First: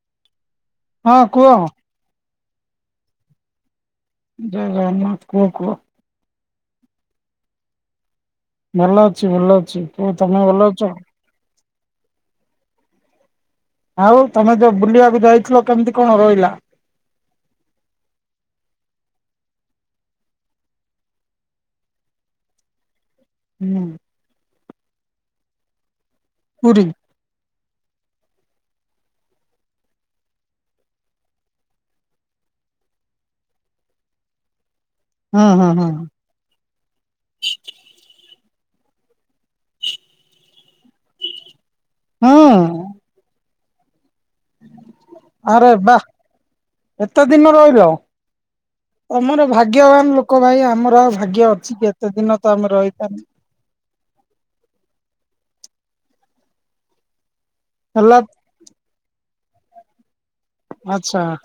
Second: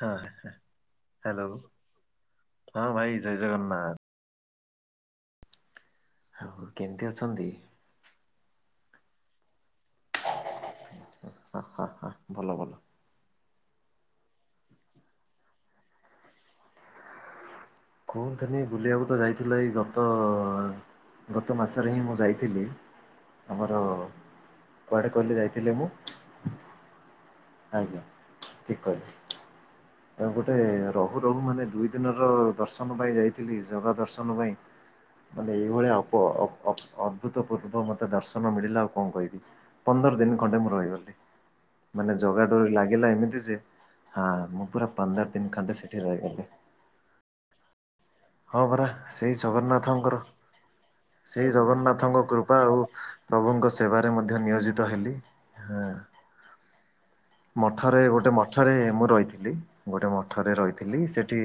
ହଁ ହଁ ହ୍ୟାଲୋ କୁହ ହଁ ଭାଇ ଜୟ ଜଗନ୍ନାଥ। [unintelligible] କୁହ କୁହ। ଆଉ କେମତି ଅଛନ୍ତି? ଭଲ ଅଛି ଭଲ ଅଛି ପୁଅ ତମେ ଭଲ ଅଛ? ହ ହ ହ ଭଲ ଭଲ। ଆଉ ତମେ ଯୋଉ ବୁଲିବାକୁ ଯାଇଥିଲ କେମିତି କଣ ରହିଲା? କୁହନ୍ତିିନି ବୁଲିବାକୁ ତ ଯାଇଥିଲ ଏଇ ଗତ ଗତ ମାସରେ ହିଁ ମୁଁ ଯାଇଥିଲି। ଆମର ହୁଁ କୁଆଡେ କହିଲେ ଯାଇଥିଲି ମୁଁ ପୁରୀ। ଆଜ୍ଞା ଠିକ କହିଲେ। ଗୋଟେ ରହୁ ରହୁ ମାନେ ଦୁଇ ଦିନର ଦର୍ଶନ ପାଇଁ ଯାଇଥିଲି ଜଗା ଦର୍ଶନ ପାଇଁ ହୁଁ ମାନେ ହୁଁ ଏଇଭଳିଆ ହୁଁ ଅପ ଅ ଅଦ୍ଭୁତପୂର୍ବ ଦର୍ଶନ ମିଳିଲା ଆଉ କଣ କହିବି ପନ୍ଦର ଦିନ ଖଣ୍ଡେ ମୁଁ ରହିଗଲି ମାନେ ଜଗାଡୋରି ହୁଁ ଲାଗ ଏମିତି ଯେ ହଁ ମୁଁ ପୁରା ପନ୍ଦର ଦିନ ଆରେ ଖଣ୍ଡେ ସେଠି ବାଃ ରହିଗଲି। ଏତେ ଦିନ ରହିଲ। ହଁ ପରା ସେଇ ତମର ଭାଗ୍ୟବାନ ଜଗନ୍ନାଥଙ୍କର ଲୋକ ଭାଇ ଆମର ଆଉ ଭାଗ୍ୟ ସେଇ ଅଛି କି ଏତେ ଜଗନ୍ନାଥଙ୍କ ଦିନ ତ କୃପା ଆମେ ଆଉ ରହିପା। ପ୍ରଭୁଙ୍କ ସେବା। ରେ ମଧ୍ୟ ନିୟୋଜିତ ହେଲି ମଠରେ ହେଲା ଗୋଟେ ମ ମଠରେ ମୁଁ ରହିଥିଲି ଗୋଟେ ମଠରେ ରହିଥିଲି ଆଚ୍ଛା ସେଠି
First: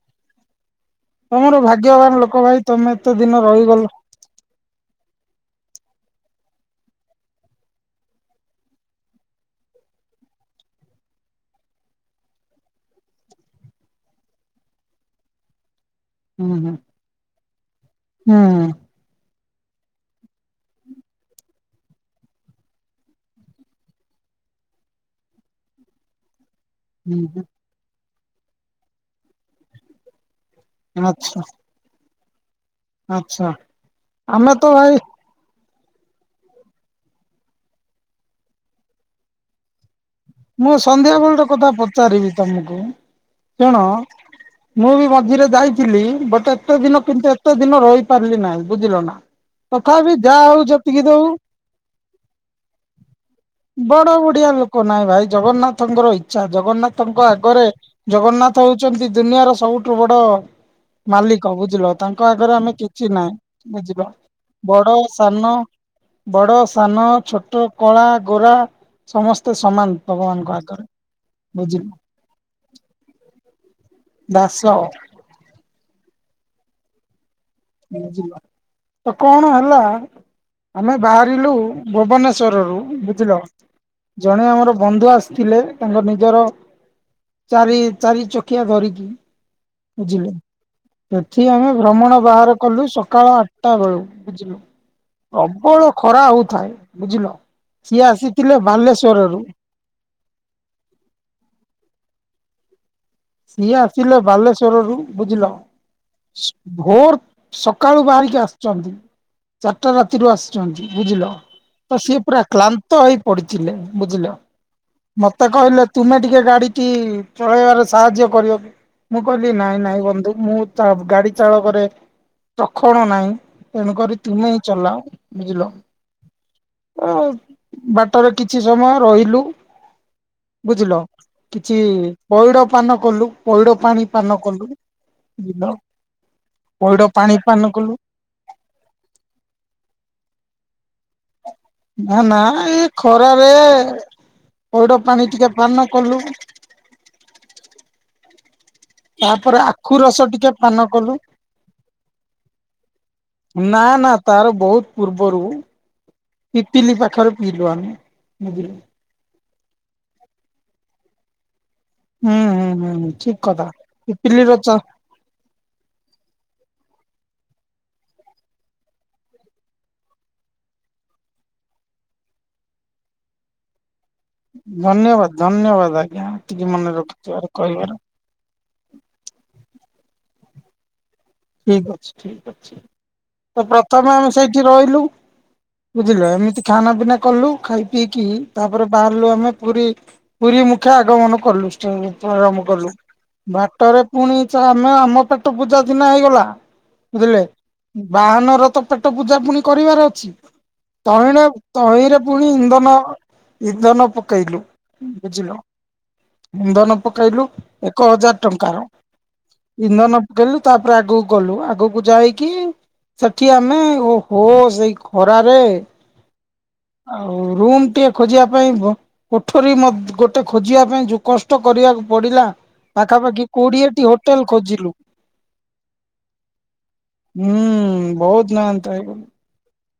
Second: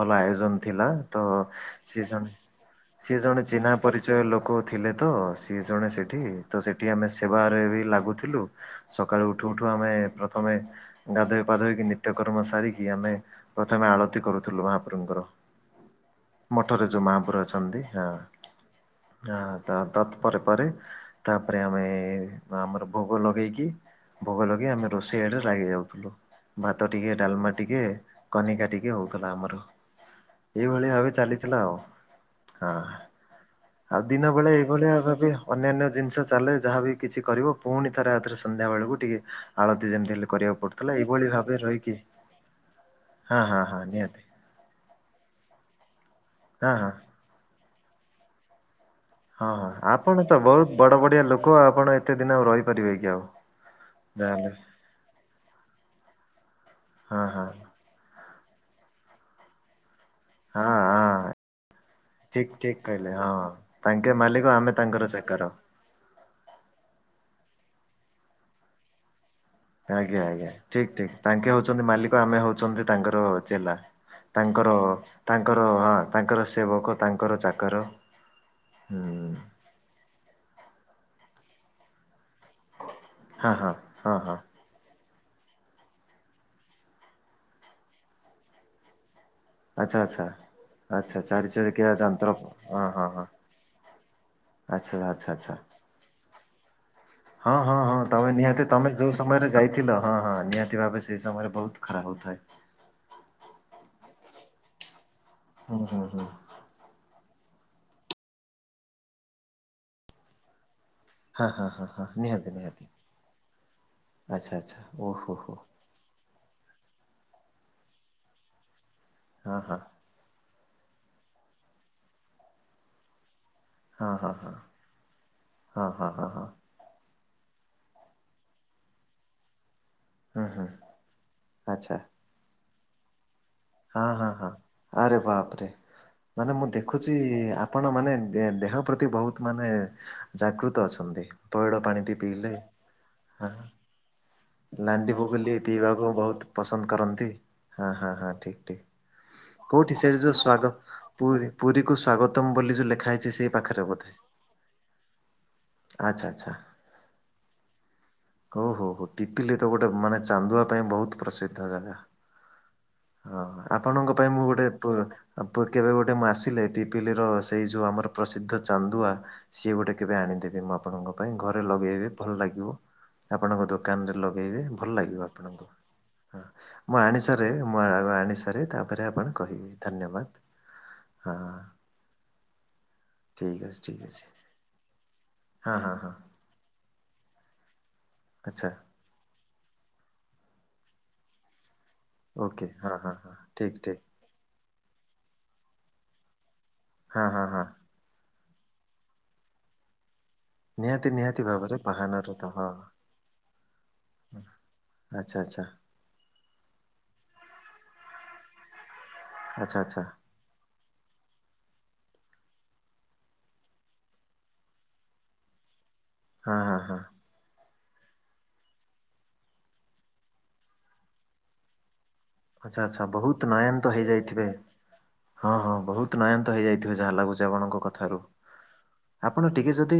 ଭଲ ଆୟୋଜନ ଥିଲା। ତ ତମର ସିଏ ଭାଗ୍ୟବାନ ଜଣେ ଲୋକ ଭାଇ ତମେ ଏତେ ସିଏ ଦିନ ଜଣେ ଚିହ୍ନା ରହିଗଲ। ପରି ଚ ଲୋକ ଥିଲେ ତ ସିଏ ଜଣେ ସେଇଠି ତ ସେଇଠି ଆମେ ସେବାରେ ବି ଲାଗୁଥିଲୁ। ସକାଳୁ ଉଠୁ ଉଠୁ ଆମେ ପ୍ରଥମେ ଗାଧୋଇ ପାଧୋଇକି ନିତ୍ୟକର୍ମ ସାରିକି ଆମେ ପ୍ରଥମେ ଆଳତି କରୁଥିଲୁ ମହାପ୍ରଭୁଙ୍କର। ହୁଁ ହୁଁ ମଠରେ ଯୋଉ ମହାପୁର ଅଛନ୍ତି ହଁ। ହୁଁ ହ ତତ୍ ପରେ ପରେ ତାପରେ ଆମେ ଆମର ଭୋଗ ଲଗେଇକି ଭୋଗ ଲଗେଇ ଆମେ ରୋଷେଇ ଆଡେ ଲାଗି ଯାଉଥିଲୁ। ଭାତ ଟିକେ ହୁଁ ହୁଁ ଡାଲମା ଟିକେ କନିକା ଟିକେ ହେଉଥିଲା ଆମର। ଏଇଭଳିଆ ଭାବେ ଆଚ୍ଛା ଚାଲିଥିଲା ଆଉ ହଁ ଆଚ୍ଛା ଆଉ ଦିନ ଆମେ ବେଳେ ତ ଭାଇ ଏଇଭଳିଆ ଭ ଭାବେ ଅନ୍ୟାନ୍ୟ ଜିନିଷ ଚାଲେ ଯାହାବି କିଛି କରିବ ପୁଣି ଥରେ ରାତିରେ ସନ୍ଧ୍ୟାବେଳକୁ ଟିକିଏ ଆଳତି ଯେମିତି ହେଲେ କରିବାକୁ ମୁଁ ପଡ଼ୁଥିଲା ସନ୍ଧ୍ୟା ଏଇଭଳି ବେଳର ଭାବେ କଥା ରହିକି ପଚାରିବି ତମକୁ ହଁ ହଁ ହଁ ଶୁଣ ନିହାତି। ମୁଁ ବି ମଝିରେ ଯାଇଥିଲି ବଟ ହଁ ଏତେ ହଁ। ଦିନ କିନ୍ତୁ ଏତେ ଦିନ ରହିପାରିଲି ନାହିଁ ବୁଝିଲ ନା। ହଁ ହଁ ତଥାପି ଆପଣ ତ ଯାହା ହଉ ବହୁତ ବଡ ଯେତିକି ବଡିିଆ ଦଉ ଲୋକ ଆପଣ ଏତେ ଦିନ ଆଉ ରହିପାରିବେ କି ଆଉ। ବଡ ଯାହାହେଲେ ବଡିିଆ ଲୋକ ନାହିଁ ଭାଇ ଜଗନ୍ନାଥଙ୍କର ଇଚ୍ଛା ହଁ ଜଗନ୍ନାଥଙ୍କ ହଁ ଆଗରେ ଜଗନ୍ନାଥ ହଉଛନ୍ତି ଦୁନିଆର ସବୁଠୁ ବଡ ହଁ ଅ ମାଲିକ ବୁଝିଲ ତାଙ୍କ ଆଗରେ ଆମେ କିଛି ହଁ ନାହିଁ ବୁଝିଲ ତାଙ୍କେ ମାଲିକ ଆମେ ବଡ ତାଙ୍କର ଚାକର। ସାନ। ବଡ଼, ସାନ, ଛୋଟ, କଳା, ଗୋରା ସମସ୍ତ ଆଜ୍ଞା ଆଜ୍ଞା ଠିକ ଠିକ ତାଙ୍କେ ହଉଛନ୍ତି ବୁଝିଲୁ ମାଲିକ ଆମେ ହଉଛନ୍ତି ତାଙ୍କର ଚେଲା। ଦାସ ତାଙ୍କର ତାଙ୍କର ତାଙ୍କର ସେବକ ତାଙ୍କର ଚା ତ କଣ ହେଲା ଆମେ ବାହାରିଲୁ ଭୁବନେଶ୍ୱରରୁ ବୁଝିଲ ହଁ ହଁ ହଁ ହଁ ଜଣେ ଆମର ବନ୍ଧୁ ଆସିଥିଲେ। ତାଙ୍କ ନିଜର ଚାରି ଚାରି ଚକିଆ ଧରିକି ଆଚ୍ଛା ଆଚ୍ଛା। ବୁଝିଲେ ଆଚ୍ଛା ଚାରି ସେଠି ଆମେ ଚକିଆ ଭ୍ରମଣ ଯନ୍ତ୍ର ହଁ ବାହାର ଗଲୁ ହଁ ହଁ ସକାଳ ଆଠଟା ବେଳୁ ବୁଝିଲୁ। ଆଚ୍ଛା ଆଚ୍ଛା ଆଚ୍ଛା। ପ୍ରବଳ ଖରା ହଉଥାଏ ବୁଝିଲ ହଁ ସିଏ ଆସିଥିଲେ ବାଲେଶ୍ଵର ରୁ ପାଇଥିଲ ହଁ ହଁ ନିହାତି ଭାବେ ସେଇ ସମୟରେ ବହୁତ ଖରାପ ହଉଥାଏ। ସିଏ ଆସିଲ ବାଲେଶ୍ଵର ରୁ ବୁଝିଲ। ହୁଁ ହୁଁ ହୁଁ ଭୋର ସକାଳୁ ବାହାରିକି ଆସୁଛନ୍ତି ଚାରିଟା ଆସିଛନ୍ତି ବୁଝିଲ ହଁ ହଁ ହଁ ତ ହଁ ସିଏ ପୁରା ନିହାତି ନିହାତି କ୍ଲାନ୍ତ ହେଇ ପଡିଥିଲେ ବୁଝିଲ। ଆଚ୍ଛା ଆଚ୍ଛା ଓହୋ ହୋ ମତେ ହୋ। କହିଲେ ତୁମେ ଟିକେ ଗାଡିଟି ଚଳେଇବାରେ ସାହାଯ୍ୟ କରିବ କି ମୁଁ କହିଲି ହଁ ନାଇଁ ହଁ। ନାଇଁ ବନ୍ଧୁ ମୁଁ ଗାଡି ଚାଳକରେ ପ୍ରଖଣ ନାହିଁ। ତେଣୁକରି ତୁମେ ହିଁ ଚଲା ବୁଝିଲ। ହଁ ବାଟରେ କିଛି ସମୟ ରହିଲୁ। ହୁଁ ହୁଁ ବୁଝିଲ କିଛି ଆଚ୍ଛା ପଇଡ ପାନ କଲୁ। ପଇଡ ପାଣି ହଁ ପାନ ହଁ ହଁ କଲୁ ଆରେ ବାପରେ। ବୁଝିଲ। ମାନେ ମୁଁ ପଇଡ ଦେଖୁଛି, ପାଣି ପାନ ଆପଣ କଲୁ ମାନେ ଦେହ ପ୍ରତି ବହୁତ୍ ମାନେ ଜାଗୃତ ଅଛନ୍ତି। ପଇଡ଼ ପାଣି ଟି ନା ନା ପିଇଲେ, ଏ ଖରାରେ ଆହା। ପଇଡ ଲାଣ୍ଡି ପାଣି ଟିକେ ବଗୁଲିି ପାନ ପିଇବାକୁ କଲୁ ବହୁତ ପସନ୍ଦ କରନ୍ତି, ହଁ ହଁ ହଁ ଠିକ ତାପରେ ଠିକ। ଆଖୁ କୋଉଠି ସେ ରସ ଯୋଉ ଟିକେ ସ୍ଵାଗ ପାନ କଲୁ। ପୁରୀ ପୁରୀ କୁ ସ୍ଵାଗତମ ବୋଲି ଯୋଉ ଲେଖା ହେଇଛି ସେଇ ନା ପାଖରେ ନା ବୋଧେ। ତାର ବହୁତ ପୂର୍ବରୁ ଆଚ୍ଛା ଆଚ୍ଛା ପିପିଲି ପାଖରେ ପିଇଲୁ ଆମେ, ହଉ ବୁଝିଲୁ। ହଉ ହଉ ପିପିଲି ତ ଗୋଟେ ମାନେ ଚାନ୍ଦୁଆ ପାଇଁ ବହୁତ ପ୍ରସିଦ୍ଧ ନା। ହୁଁ ହୁଁ ହୁଁ ହୁଁ ଠିକ ହଁ, କଥା। ଆପଣଙ୍କ ପାଇଁ ମୁଁ ପିପିଲିର ଗୋଟେ ଚା ପ ଅ ପ କେବେ ଗୋଟେ ମୁଁ ଆସିଲେ ପିପିଲିର ସେଇ ଯେଉଁ ଆମର ପ୍ରସିଦ୍ଧ ଚାନ୍ଦୁଆ ସିଏ ଗୋଟେ କେବେ ଆଣିଦେବି ମୁଁ ଆପଣଙ୍କ ପାଇଁ ଘରେ ଲଗେଇବେ ଭଲ ଲାଗିବ, ଆପଣଙ୍କ ତ କାନରେ ଲାଗେଇବେ ଭଲଲାଗିବ ଧନ୍ୟବାଦ ଆପଣଙ୍କୁ, ଧନ୍ୟବାଦ ଆଜ୍ଞା ହଁ ଏତିକି ମନେ ମୁଁ ରଖିଥିବାର ଆଣିସାରେ ମୁଁ ଆ କହିବାର। ଆ ଆଣି ସା ରେ ତାପରେ ଆପଣ କହିବେ, ଧନ୍ୟବାଦ୍। ଠିକ୍ ଅଛି ଠିକ ଅଛି, ଠିକ୍ ତ ଅଛି ଠିକ୍ ପ୍ରଥମେ ଅଛି ଆମେ ସେଇଠି ରହିଲୁ। ହଁ ହଁ ହଁ ବୁଝିଲେ ଏମିତି ଖାନା ପିନା କଲୁ, ଖାଇ ପିଇକି ଆଚ୍ଛା ତାପରେ ବାହାରିଲୁ ଆମେ ପୁରୀ ପୁରୀ ମୁଖେ ଆଗମନ କଲୁ। ଧରମ ଓକେ କଲୁ ହଁ ହଁ ହଁ ଠିକ୍ ବାଟରେ ଠିକ୍। ପୁଣି ଛା ଆମେ ଆମ ପେଟ ପୂଜା ସିନା ହେଇଗଲା, ହଁ ବୁଝିଲେ ହଁ ହଁ ବାହାନର ତ ପେଟ ପୂଜା ପୁଣି କରିବାର ଅଛି। ନିହାତି ନିହାତି ତହିଁଣ ଭାବରେ ତହିଁରେ ବାହାନର ପୁଣି ତ ହଁ। ଇନ୍ଧନ ଇନ୍ଧନ ପକେଇଲୁ। ଆଛା ବୁଝିଲ ଆଚ୍ଛା। ଇନ୍ଧନ ପକେଇଲୁ ଏକ ହଜାର ଟଙ୍କାର, ଆଚ୍ଛା ଆଚ୍ଛା ଇନ୍ଧନ ପକେଇଲୁ ତା ପ ତା ଆଗକୁ ଗଲୁ, ଆଗକୁ ଯାଇକି ସେଠି ଆମେ, ଓହୋ ସେଇ ଖରାରେ ହାଁ ହାଁ ହାଁ। ଆଉ ରୁମ୍ ଟିଏ ଖୋଜିବା ପାଇଁ ବ କୋଠରୀ ମତ୍ ଗୋଟେ ଖୋଜିବା ପାଇଁ ଯୋଉ କଷ୍ଟ କରିବାକୁ ପଡିଲା। ଆଚ୍ଛା ଆଚ୍ଛା ପାଖାପାଖି ବହୁତ ନୟାନ୍ତ କୋଡିଏଟି ହୋଟେଲ ହେଇଯାଇଥିବେ। ଖୋଜିଲୁ ହଁ ହଁ ବହୁତ୍ ନୟାନ୍ତ ହେଇଯାଇଥିବେ ଯାହା ଲାଗୁଚି ହୁଁ ଆପଣଙ୍କ କଥାରୁ। ଆପ ବହୁତ ନାହାନ୍ତ ହେଇଗଲୁ ଆପଣ ଟିକିଏ ଯଦି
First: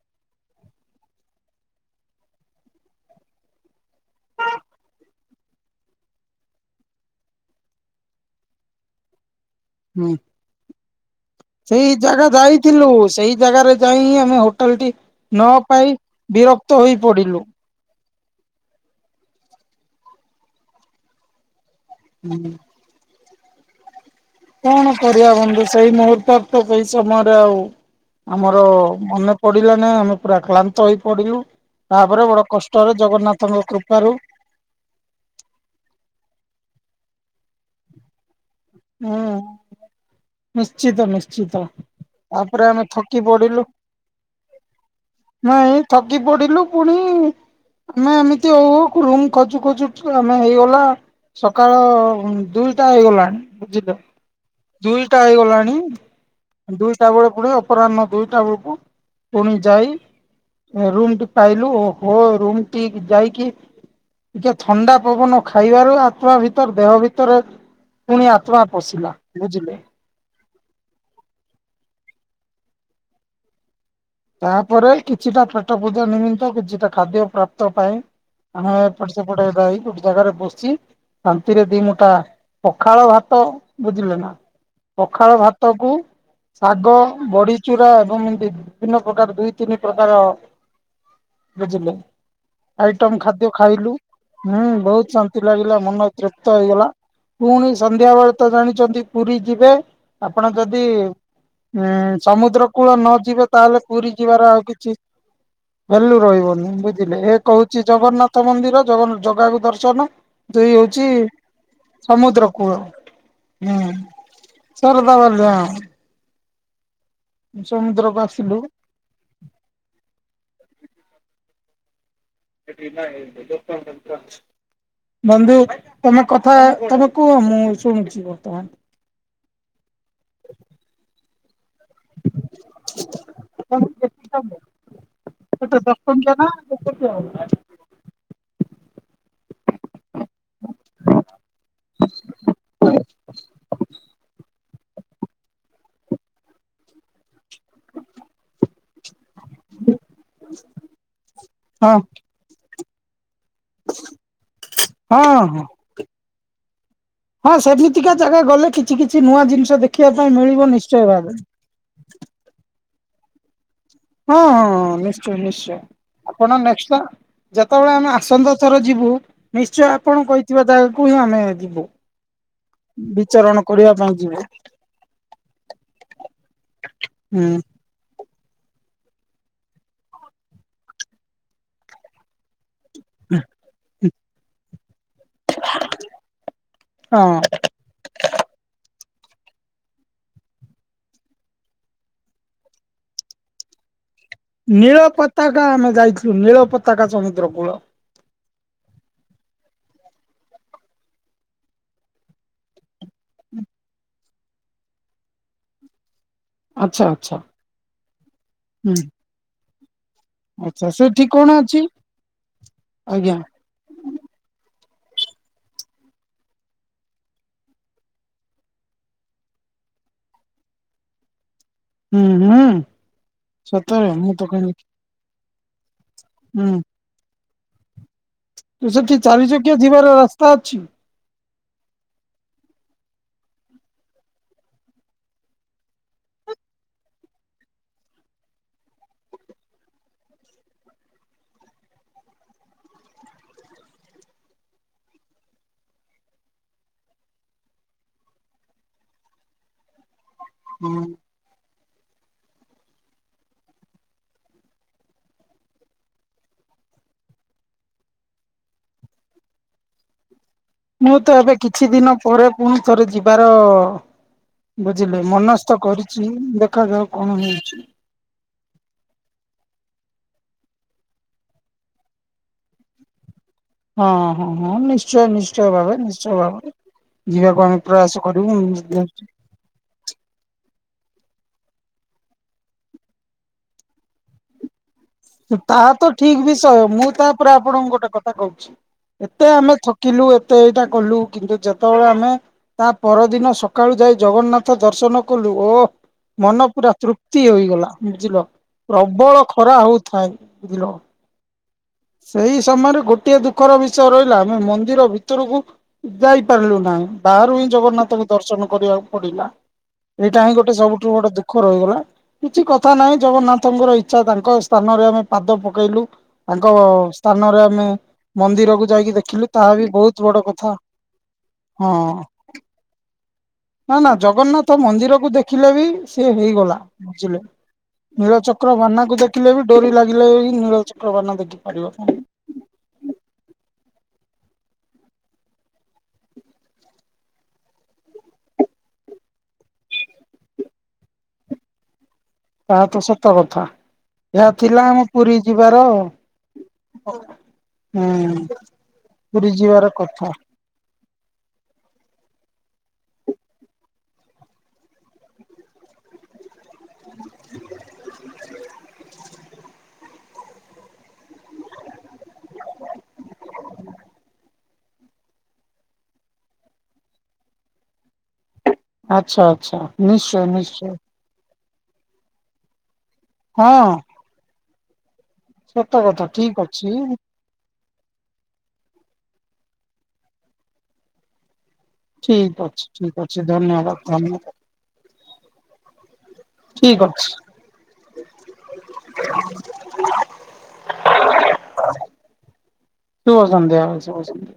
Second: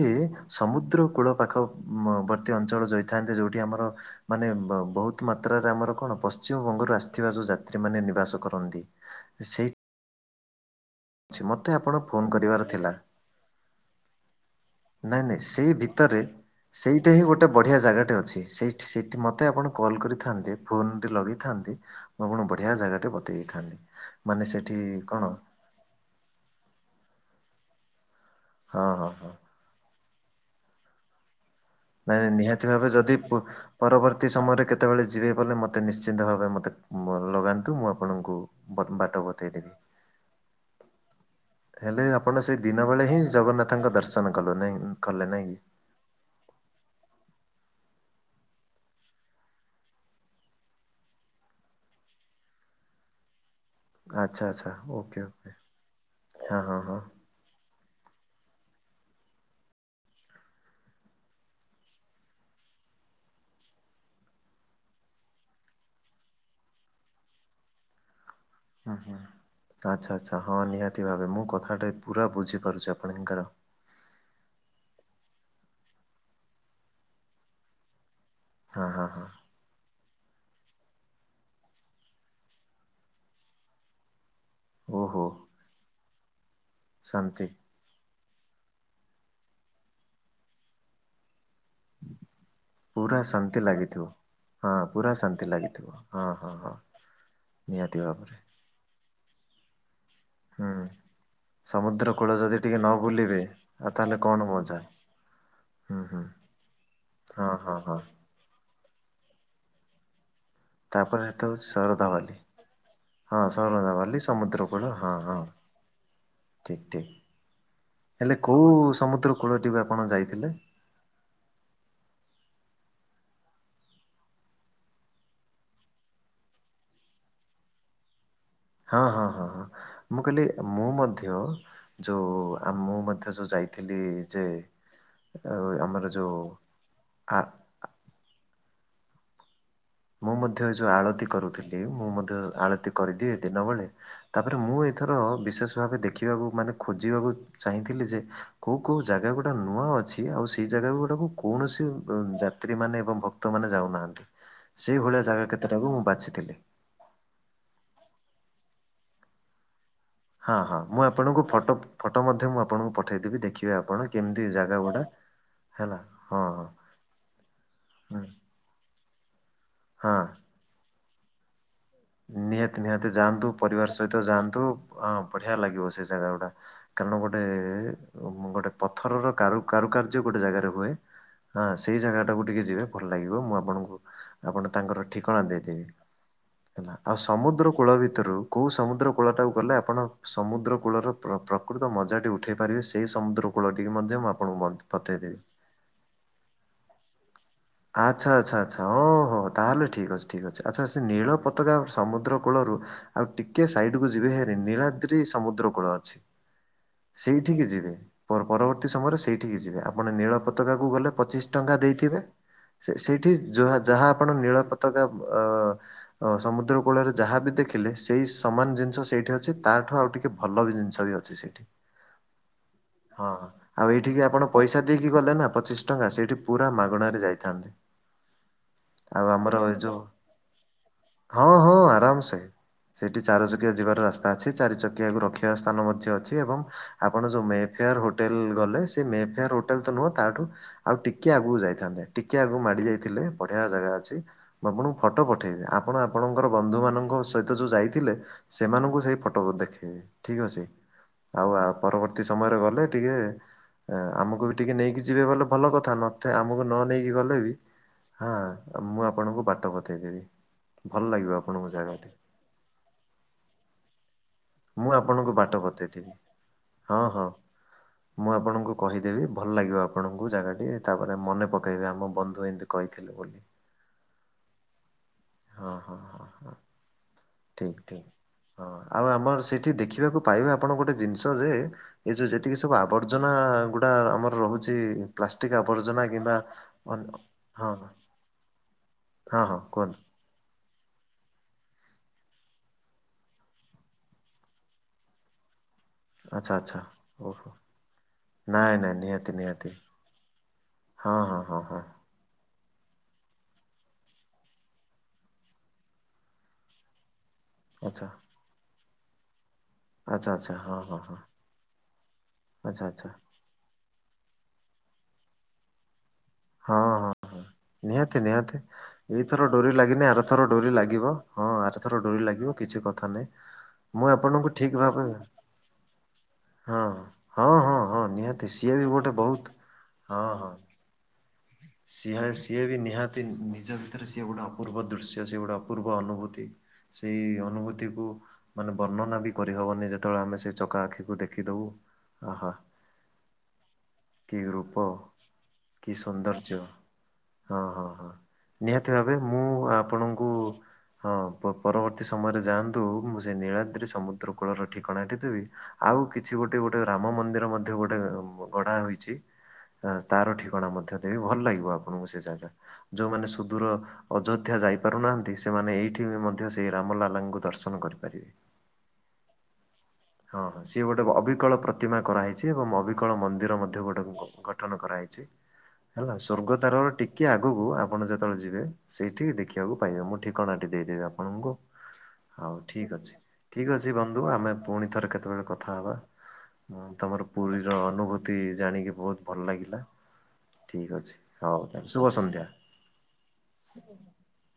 ସମୁଦ୍ର କୂଳ ପାଖ ମ ବର୍ତ୍ତୀ ଅଞ୍ଚଳ ଯାଇଥାନ୍ତେ ଯେଉଁଠି ଆମର ମାନେ ବହୁତ ମାତ୍ରାରେ ଆମର କଣ ପଶ୍ଚିମବଙ୍ଗରୁ ଆସ୍ ଥିବା ଯଉ ଯାତ୍ରୀ ମାନେ ନିବାସ କରନ୍ତି। ସେ ହୁଁ। ସେଇ ଆପଣ ଫୋନ୍ ଜାଗା କରିବାର ଯାଇଥିଲୁ, ଥିଲା ସେଇ ଜାଗାରେ ଯାଇ ଆମେ ହୋଟ୍ ହଟଲଟି ନାଇଁ ନାଇଁ ନ ସେଇ ପାଇ ଭିତରେ ବିରକ୍ତ ହୋଇ ସେଇଟା ହିଁ ଗୋଟେ ପଡିଲୁ। ବଢ଼ିଆ ଜାଗାଟେ ଅଛି, ସେଇଠି ସେଇଠି ମୋତେ ଆପଣ କଲ୍ କରିଥାନ୍ତେ ଫୋନଟି ଲଗେଇଥାନ୍ତେ ମୁଁ ଆପଣଙ୍କୁ ବଢିଆ ଜାଗା ଟେ ବତେଇ ଦେଇ ଥାଆନ୍ତି। କଣ କରିଆ ବନ୍ଧୁ ସେଇ ମୁହୂର୍ତ୍ତରେ ତ ସେଇ ସମୟରେ ଆଉ ଆମର ହଁ ହଁ ହଁ। ମନ ପଡିଲାନାଇ ଆମେ ପୁରା ଆକ୍ଲାନ୍ତ ହେଇ ପଡିଲୁ। ତାପରେ ନାଇ ବଡ ନିହାତି ଭାବେ କଷ୍ଟରେ ଯଦି ପ ଜଗନ୍ନାଥଙ୍କ କୃପାରୁ ପରବର୍ତ୍ତୀ ସମୟରେ କେତ୍ କେତେବେଳେ ଯିବେ ଗଲେ ମୋତେ ନିଶ୍ଚିନ୍ତ ଭାବେ ମୋତେ ମ ଲଗାନ୍ତୁ ମୁଁ ଆପଣଙ୍କୁ [unintelligible] ହୁଁ ବାଟ ବତେଇଦେବି। ନିଶ୍ଚିତ ନିଶ୍ଚିତ ହେଲେ ଆପଣ ସେଇ ତାପରେ ଆମେ ଦିନ ବେଳେ ଥକି ହିଁ ପଡିଲୁ। ଜଗନ୍ନାଥଙ୍କର ଦର୍ଶନ କଲ ନାହିଁ କଲେ ନାହିଁ କି? ନାଇଁ ଥକି ପଡିଲୁ ପୁଣି ଆମେ ଏମିତି ହଉ ହଉ ରୁମ ଖୋଜୁ ଖୋଜୁ ଆମେ ହେଇଗଲା ସକାଳ ଦୁଇଟା ହେଇଗଲାଣି। ବୁଝିଲ ଆଚ୍ଛା ଆଚ୍ଛା ଓକେ ଦୁଇଟା ଓକେ ହେଇଗଲାଣି, ହଁ ହଁ ହଁ ଦୁଇଟା ଗୋଡ ପୁରା ଅପରାହ୍ନ ଦୁଇଟା ବେଳକୁ ପୁଣି ଯାଇ ଓ ରୁମ ଟି ପାଇଲୁ ହୋ ରୁମ ଟିକ ଯାଇକି ଟିକିଏ ଥଣ୍ଡା ପବନ ଖାଇବାରୁ ଆତ୍ମା ଭିତରେ ଦେହ ଭିତରେ ପୁଣି ଆତ୍ମା ହୁଁ ପଶିଲା ହୁଁ ବୁଝିଲେ ଆଚ୍ଛା ଆଚ୍ଛା ହଁ ନିହାତି ଭାବେ ମୁଁ କଥାଟାଏ ପୁରା ବୁଝିପାରୁଛି ଆପଣଙ୍କର। ତାପରେ କିଛିଟା ପେଟ ପୂଜା ନିମିତ କିଛିଟା ଖାଦ୍ୟ ପ୍ରାପ୍ତ ପାଇଁ ଆମେ ହଁ ହଁ ଏପଟ ହଁ। ସେପଟ ହେବାବି ଜାଗାରେ ବସି ଶାନ୍ତିରେ ଦି ମୁଠା ପଖାଳ ଭାତ ବୁଝିଲେ ନା। ଓହୋ ପଖାଳ ଭାତ କୁ ଶାଗ ଶାନ୍ତି ବଡିଚୁରା ଏବଂ ଏମତି ବିଭିନ୍ନ ପ୍ରକାର ଦୁଇ ତିନି ପ୍ରକାର ବୁଝିଲେ। ଆଇଟମ ପୁରା ଖାଦ୍ୟ ଶାନ୍ତି ଖାଇଲୁ ଲାଗିଥିବ। ହୁଁ ହଁ ପୁରା ବହୁତ ଶାନ୍ତି ଲାଗିଲା ଲାଗିଥିବ ମନ ହଁ ହଁ ତୃପ୍ତ ହଁ ହେଇଗଲା। ପୁଣି ନିହାତି ସନ୍ଧ୍ୟା ବେଳେ ଭାବରେ ତ ଜାଣିଛନ୍ତି ପୁରୀ ଯିବେ। ଆପଣ ଯଦି ହୁଁ। ଉଁ ସମୁଦ୍ର କୂଳ ଯଦି ସମୁଦ୍ର ଟିକେ କୂଳ ନ ବୁଲିବେ ଯିବେ। ତାହେଲେ ଆଉ ପୁରୀ ତାହେଲେ କଣ ଯିବାର ଆଉ ମଜା କିଛି ହୁଁ ଭ୍ୟାଲୁ ହୁଁ ରହିବନି ବୁଝିଲେ ଏ ହଁ ହଁ କହୁଛି ହଁ ଜଗନ୍ ଗନ୍ନାଥ ମନ୍ଦିର ଜଗନ ଜଗାକୁ ଦର୍ଶନ। ଦୁଇ ହଉଛି ତାପରେ ଏତ ହେଉଛି ଶରଧାବାଲି। ସମୁଦ୍ର କୂଳ ହଁ ହୁଁ ସରଧାବାଲି ସମୁଦ୍ରକୁଳ ହଁ ହଁ ଠିକ ଠିକ। ସମୁଦ୍ରକୁ ହେଲେ ଆସିଲୁ କୋଉ ସମୁଦ୍ର କୂଳଟିକୁ ଆପଣ ଯାଇଥିଲେ? ଏଠ ବି ନା ହେ ଲୋକ କେ [unintelligible] ବନ୍ଧୁ ତମେ କଥା ତମେ କୁହ ମୁଁ ଶୁଣୁଛି ବର୍ତ୍ତମାନ। ହଁ ହଁ ହଁ ହଁ ମୁଁ କହିଲି ମୁଁ ମଧ୍ୟ ଯୋଉ ଆ ମୁଁ ମଧ୍ୟ ଯୋଉ ଯାଇଥିଲି ଯେ ଆ କେତେ ଦଶ ଆମର ଟଙ୍କିଆ ଯୋଉ ନା କେତେ ଟଙ୍କିଆ? ଆ ମୁଁ ମଧ୍ୟ ଏ ଯୋଉ ଆଳତି କରୁଥିଲି ମୁଁ ମଧ୍ୟ ଆଳତି କରିଦିଏ ଦିନବେଳେ। ତାପରେ ମୁଁ ଏଥର ବିଶେଷ ଭାବେ ଦେଖିବାକୁ ମାନେ ଖୋଜିବାକୁ ଚାହିଁଥିଲି ଯେ କୋଉ କୋଉ ଜାଗା ଗୁଡା ନୂଆ ଅଛି। ଆଉ ସେହି ଜାଗା ଗୁଡ଼ାକୁ କୌଣସି ହଁ ଉଁ ଯାତ୍ରୀମାନେ ଏବଂ ଭକ୍ତମାନେ ଯାଉନାହାନ୍ତି। ସେଇଭଳିଆ ହଁ ଜାଗା ହଁ କେତେଟାକୁ ମୁଁ ବାଛିଥିଲି। ହଁ ସେମିତିକା ଜାଗା ଗଲେ କିଛି କିଛି ନୂଆ ଜିନିଷ ଦେଖିବା ପାଇଁ ହଁ ମିଳିବ ହଁ ନିଶ୍ଚୟ ମୁଁ ଭାବେ। ଆପଣଙ୍କୁ ଫଟୋ ଫଟୋ ମଧ୍ୟ ମୁଁ ଆପଣଙ୍କୁ ପଠେଇଦେବି ଦେଖିବେ ଆପଣେ। ହଁ ହଁ ନିଶ୍ଚୟ ନିଶ୍ଚୟ। ହଁ ଆପଣ ହଁ ନେଷ୍ଟ ଟା ଯେତେବଳେ ଆମେ ହୁଁ, ଆସନ୍ଦ ଥର ଯିବୁ ନିଶ୍ଚୟ ହଁ। ଆପଣ କହି ଥିବେ ତାଙ୍କୁ ହିଁ ଆମେ ଯିବୁ। ନିହାତି ନିହାତି ଯାଆନ୍ତୁ ବିଚରଣ ପରିବାର କରିବା ପାଇଁ ସହିତ ଯିବୁ ଯାଆନ୍ତୁ ହଁ ବଢିଆ ଲାଗିବ ସେ ଜାଗା ଗୁଡା। କାରଣ ଗୋଟେ ହୁଁ ଉ ମ ଗୋଟେ ପଥରର କାରୁ କାରୁକାର୍ଯ୍ୟ ଗୋଟେ ଜାଗାରେ ହୁଏ ହଁ ସେଇ ଜାଗାଟାକୁ ଟିକେ ଯିବେ। ଭଲ ଲାଗିବ ମୁଁ ଆପଣଙ୍କୁ ଆପଣ ତାଙ୍କର ଠିକଣା ଦେଇଦେବି। ହେଲା ଆଉ ହଁ ସମୁଦ୍ର କୂଳ ଭିତ ଭିତରୁ କୋଉ ସମୁଦ୍ର କୂଳ ଟାକୁ ଗଲେ ଆପଣ ସମୁଦ୍ର କୂଳର ପ୍ର ପ୍ରକୃତ ମଜା ଟି ଉଠେଇ ପାରିବେ ସେଇ ସମୁଦ୍ର କୂଳଟିକି ମଧ୍ୟ ମୁ ଆପ ନୀଳ ପତାକା ଆମେ ଯାଇଥିଲୁ ନୀଳ ପତାକା ସମୁଦ୍ର କୂଳ। ଆଚ୍ଛା ଆଚ୍ଛା ଆଚ୍ଛା ଓହୋ ତାହେଲେ ଠିକ୍ ଅଛି ଠିକ୍ ଅଛି ଆଚ୍ଛା ସେ ନୀଳ ପତ ନୀଳ ପତାକା ସମୁଦ୍ର କୂଳରୁ ଆଉ ଟିକେ ସାଇଡ କୁ ଯିବେ ହେରି ନୀଳାଦ୍ରୀ ସମୁଦ୍ର କୂଳ ଅଛି। ଆଚ୍ଛା ଆଚ୍ଛା ସେଇଠିକି ଯିବେ ପର ପରବର୍ତ୍ତୀ ହୁଁ ସମୟରେ ସେଇଠିକି ଯିବେ ଆପଣ ନୀଳ ଆଚ୍ଛା ପତକାକୁ ଗଲେ ସେଠି କଣ ପଚିଶି ଟଙ୍କା ଅଛି ଦେଇଥିବେ ସେ ସେଇଠି ଆଜ୍ଞା ଜୁହା ଯାହା ଆପଣ ନୀଳ ପତାକା ଅ ଅ ହଁ ସମୁଦ୍ର କୂଳରେ ଯାହା ବିି ଦେଖିଲେ ସେଇ ସମାନ ଜିନିଷ ସେଇଠି ଅଛି ତାଠୁ ଆଉ ଟିକିଏ ଭଲ ବି ଜିନିଷ ବି ଅଛି। ସେଇଠି ହୁଁ ହୁଁ ହଁ ହଁ ଆଉ ସତରେ ଏଇଠିକି ମୁଁ ତ ଆପଣ କହିଲି ପଇସା ଦେଇ କି ଗଲେ ନା ପଚିଶ ଟଙ୍କା ସେଇଠି ପୁରା ହୁଁ ମାଗଣାରେ ଯାଇଥାନ୍ତେ। ସେଠି ଆଉ ଚାରି ଆମର ଏ ଚକିଆ ଯୋଉ ଯିବାର ରାସ୍ତା ଅଛି? ହଁ ହଁ ଆରାମ ସେ। ସେଇଠି ଚାର ଚକିଆ ଯିବାର ରାସ୍ତା ଅଛି ଚାରି ଚକିଆକୁ ରଖିବା ସ୍ଥାନ ମଧ୍ୟ ଅଛି ଏବଂ ଆପଣ ଯୋଉ ମେହଫେୟାର୍ ହୋଟେଲ୍ ଗଲେ ସେ ମେହଫେୟାର୍ ହୋଟେଲ୍ ତ ନୁହଁ ତାଠୁ ଆଉ ଟିକେ ଆଗକୁ ଯାଇଥାନ୍ତେ ଟିକେ ଆଗକୁ ମାଡି ଯାଇଥିଲେ ବଢିଆ ଜାଗା ଅଛି। ମୁଁ ଆପଣଙ୍କୁ ଫଟୋ ପଠେଇବି। ଆପଣ ଆପଣଙ୍କର ବନ୍ଧୁମାନଙ୍କ ସହିତ ଯୋଉ ଯାଇଥିଲେ ସେମାନଙ୍କୁ ସେଇ ଫଟୋ ଦେଖାଇବେ ଠିକ୍ ଅଛି। ହୁଁ। ଆଉ ଆ ପରବର୍ତ୍ତୀ ସମୟରେ ଗଲେ ଟିକେ ଆମକୁ ବି ଟିକେ ନେଇକି ଯିବେ ଗଲେ ଭଲ କଥା ନଥେ ଆମକୁ ନ ନେଇକି ଗଲେ ବି ହଁ ମୁଁ ଆପଣଙ୍କୁ ବାଟ ବତେଇ ଦେବି। ମୁଁ ତ ଏବେ କିଛି ଦିନ ପରେ ପୁଣି ଥରେ ଯିବାର ମୁଁ ବୁଝିଲେ ଆପଣଙ୍କୁ ବାଟ ମନସ୍ଥ ବତେଇଥିବି କରିଛି ହଁ ଦେଖାଯାଉ ହଁ। କଣ ହେଉଛି। ମୁଁ ଆପଣଙ୍କୁ କହିଦେବି ଭଲ ଲାଗିବ ଆପଣଙ୍କୁ ଜାଗାଟିଏ, ତାପରେ ମନେ ପକାଇବେ ଆମ ବନ୍ଧୁ ଏମିତି କହି ଥିଲେ ବୋଲି। ହଁ ହଁ ହଁ ନିଶ୍ଚ ଶ୍ଚୟ ନିଶ୍ଚୟ ହଁ ହଁ ଭାବରେ ହଁ ନିଶ୍ଚୟ ହଁ ଭାବରେ ଯିବାକୁ ଆମେ ପ୍ରୟାସ କରିବୁ। ଏଠି ଦେଖିବାକୁ ପାଇବେ ଆପଣ ଗୋଟେ ଜିନିଷ ଯେ ଏଇ ଯୋଉ ଯେତିକି ସବୁ ଆବର୍ଜନା ଗୁଡା ଆମର ରହୁଛି। ପ୍ଲାଷ୍ଟିକ ତାହା ଆବର୍ଜନା ତ କିମ୍ବା ଠିକ ବିଷୟ ଅନ୍ୟ ମୁଁ ତାପରେ ହଁ ଆପଣଙ୍କୁ ଗୋଟେ କଥା କହୁଛି? ହଁ ଏତେ ହଁ ଆମେ କୁହନ୍ତୁ ଥକିଲୁ ଏତେ ଏଇଟା କଲୁ କିନ୍ତୁ ଯେତେବେଳେ ଆମେ ତା ପରଦିନ ସକାଳୁ ଯାଇ ଜଗନ୍ନାଥ ଦର୍ଶନ କଲୁ ଓଃ। ଆଚ୍ଛା ମନ ଆଚ୍ଛା ପୁରା ତୃପ୍ତି ଓହୋ। ହୋଇଗଲା ବୁଝିଲ ନାଇଁ ନାଇଁ ନିହାତି ପ୍ରବଳ ନିହାତି ଖରା ହଉଥାଏ ବୁଝିଲ। ହଁ। ହଁ ହଁ ହଁ ହଁ। ସେଇ ସମୟରେ ଗୋଟଏ ଦୁଃଖର ବିଷୟ ରହିଲା ଆମେ ମନ୍ଦିର ଭିତରକୁ ଯାଇପାରିଲୁ ନାହିଁ, ବାହାରୁ ହିଁ ଆଚ୍ଛା ଜଗନ୍ନାଥଙ୍କ ଦର୍ଶନ କରିବାକୁ ପଡିଲା। ଆଚ୍ଛା ଏଇଟା ଆଚ୍ଛା ହିଁ ଗୋଟେ ହଁ ହଁ ସବୁଠୁ ହଁ। ବଡ ଦୁଃଖ ରହିଗଲା କିଛି ଆଚ୍ଛା କଥା ଆଚ୍ଛା ନାହିଁ ଜଗନ୍ନାଥଙ୍କର ଇ ଚ୍ଛା ତାଙ୍କ ସ୍ଥାନରେ ଆମେ ପାଦ ପକେଇଲୁ। ତାଙ୍କ ହଁ ହଁ ହଁ ସ୍ଥାନରେ ଆମେ ନିହାତି ନିହାତି ମନ୍ଦିରକୁ ଯାଇକି ଦେଖିଲୁ ଏଇଥର ତାହା ଡୋରି ବି ଲାଗିନି ବହୁତ ଆର ବଡ ଥର କଥା ଡୋରି ଲାଗିବ। ହଁ ଆରଥର ଡୋରି ଲାଗିବ କିଛି କଥା ନାହିଁ। ନା ମୁଁ ନା ଆପଣଙ୍କୁ ଜଗନ୍ନାଥ ଠିକ ଭାବେ ମନ୍ଦିର କୁ ଦେଖିଲେ ବି ସେ ହେଇଗଲା ହଁ ବୁଝିଲେ, ହଁ ହଁ ହଁ ନୀଳ ନିହାତି ସିଏ ବି ଚକ୍ରବାନା ଗୋଟେ କୁ ବହୁତ ଦେଖିଲେ ବି ଡୋରି ଲାଗିଲେ ହି ନୀଳ ଚକ୍ରବାନା ଦେଖି ସିହାଷ ସିଏ ବି ନିହାତି ନିଜ ଭିତରେ ସିଏ ଗୋଟେ ଅପୂର୍ବ ଦୃଶ୍ୟ, ସିଏ ଗୋଟେ ଅପୂର୍ବ ଅନୁଭୂତି। ସେଇ ଅନୁଭୂତିକୁୁ ମାନେ ବର୍ଣ୍ଣନା ବି କରିହବନି ଯେତେବେଳେ ଆମେ ସେ ଚକା ଆଖିକୁ ଦେଖିଦବୁ। ଆହା ତାହା ତ ସତ କଥା କି ଏହା ରୂପ ଥିଲା ଆମ ପୁରୀ ଯିବାର କି ସୌନ୍ଦର୍ଯ୍ୟ ହଁ ହଁ ହଁ ହୁଁ ନିହାତି ଭାବେ ମୁଁ ପୁରୀ ଯିବାର ଆପଣଙ୍କୁ କଥା। ହଁ ପରବର୍ତ୍ତୀ ସମୟରେ ଯାଆନ୍ତୁ ମୁଁ ସେ ନୀଳାଦ୍ରି ସମୁଦ୍ର କୂଳର ଠିକଣାଟି ଦେବି। ଆଉ କିଛି କିଛି ଗୋଟେ ଗୋଟେ ରାମ ମନ୍ଦିର ମଧ୍ୟ ଗୋଟେ ଗଢା ହୋଇଛି ତାର ଠିକଣା ମଧ୍ୟ ଭଲ ଲାଗିବ ଆପଣଙ୍କୁ ସେ ଜାଗା, ଯୋଉମାନେ ସୁଦୂର ଅଯୋଧ୍ୟା ଯାଇପାରୁନାହାନ୍ତି ସେମାନେ ଏଇଠି ବି ମଧ୍ୟ ସେଇ ରାମଲାଲାଙ୍କୁ ଦର୍ଶନ କରିପାରିବେ। ଆଚ୍ଛା ଆଚ୍ଛା ହଁ ନିଶ୍ଚୟ ହଁ ସିଏ ନିଶ୍ଚୟ ଗୋଟେ ଅବିକଳ ପ୍ର ପ୍ରତିମା କରା ଯାଇଛି ଏବଂ ଅବିକଳ ମନ୍ଦିର ମଧ୍ୟ ହଁ ଗୋଟେକୁ ଗଠନ କରାଯାଇଛି। ସତ ହେଲା କଥା ଠିକ ଅଛି। ସ୍ୱର୍ଗଦ୍ୱାର ଟିକେ ଆ ଆଗକୁ ଆପଣ ଯେତେବେଳେ ଯିବେ ସେଇଠି ଦେଖିବାକୁ ପାଇବେ ମୁଁ ଠିକଣାଟି ଦେଇଦେବି ଆପଣଙ୍କୁ। ହଉ ଠିକ ଅଛି ଠିକ ଅଛି ବନ୍ଧୁ ଆମେ ପୁଣି ଥରେ କେତେବେଳେ କଥା ହବା। ହଁ ଠିକ ତମର ଅଛି ପୁରୀର ଅନୁଭୂତି ଜାଣିକି ବହୁତ ଭଲ ଲାଗିଲା। ଠିକ ଅଛି ହଉ ତାହେଲେ ଶୁଭ ସନ୍ଧ୍ୟା। ଶୁଭ ସନ୍ଧ୍ୟା ଶୁଭ ସନ୍ଧ୍ୟା।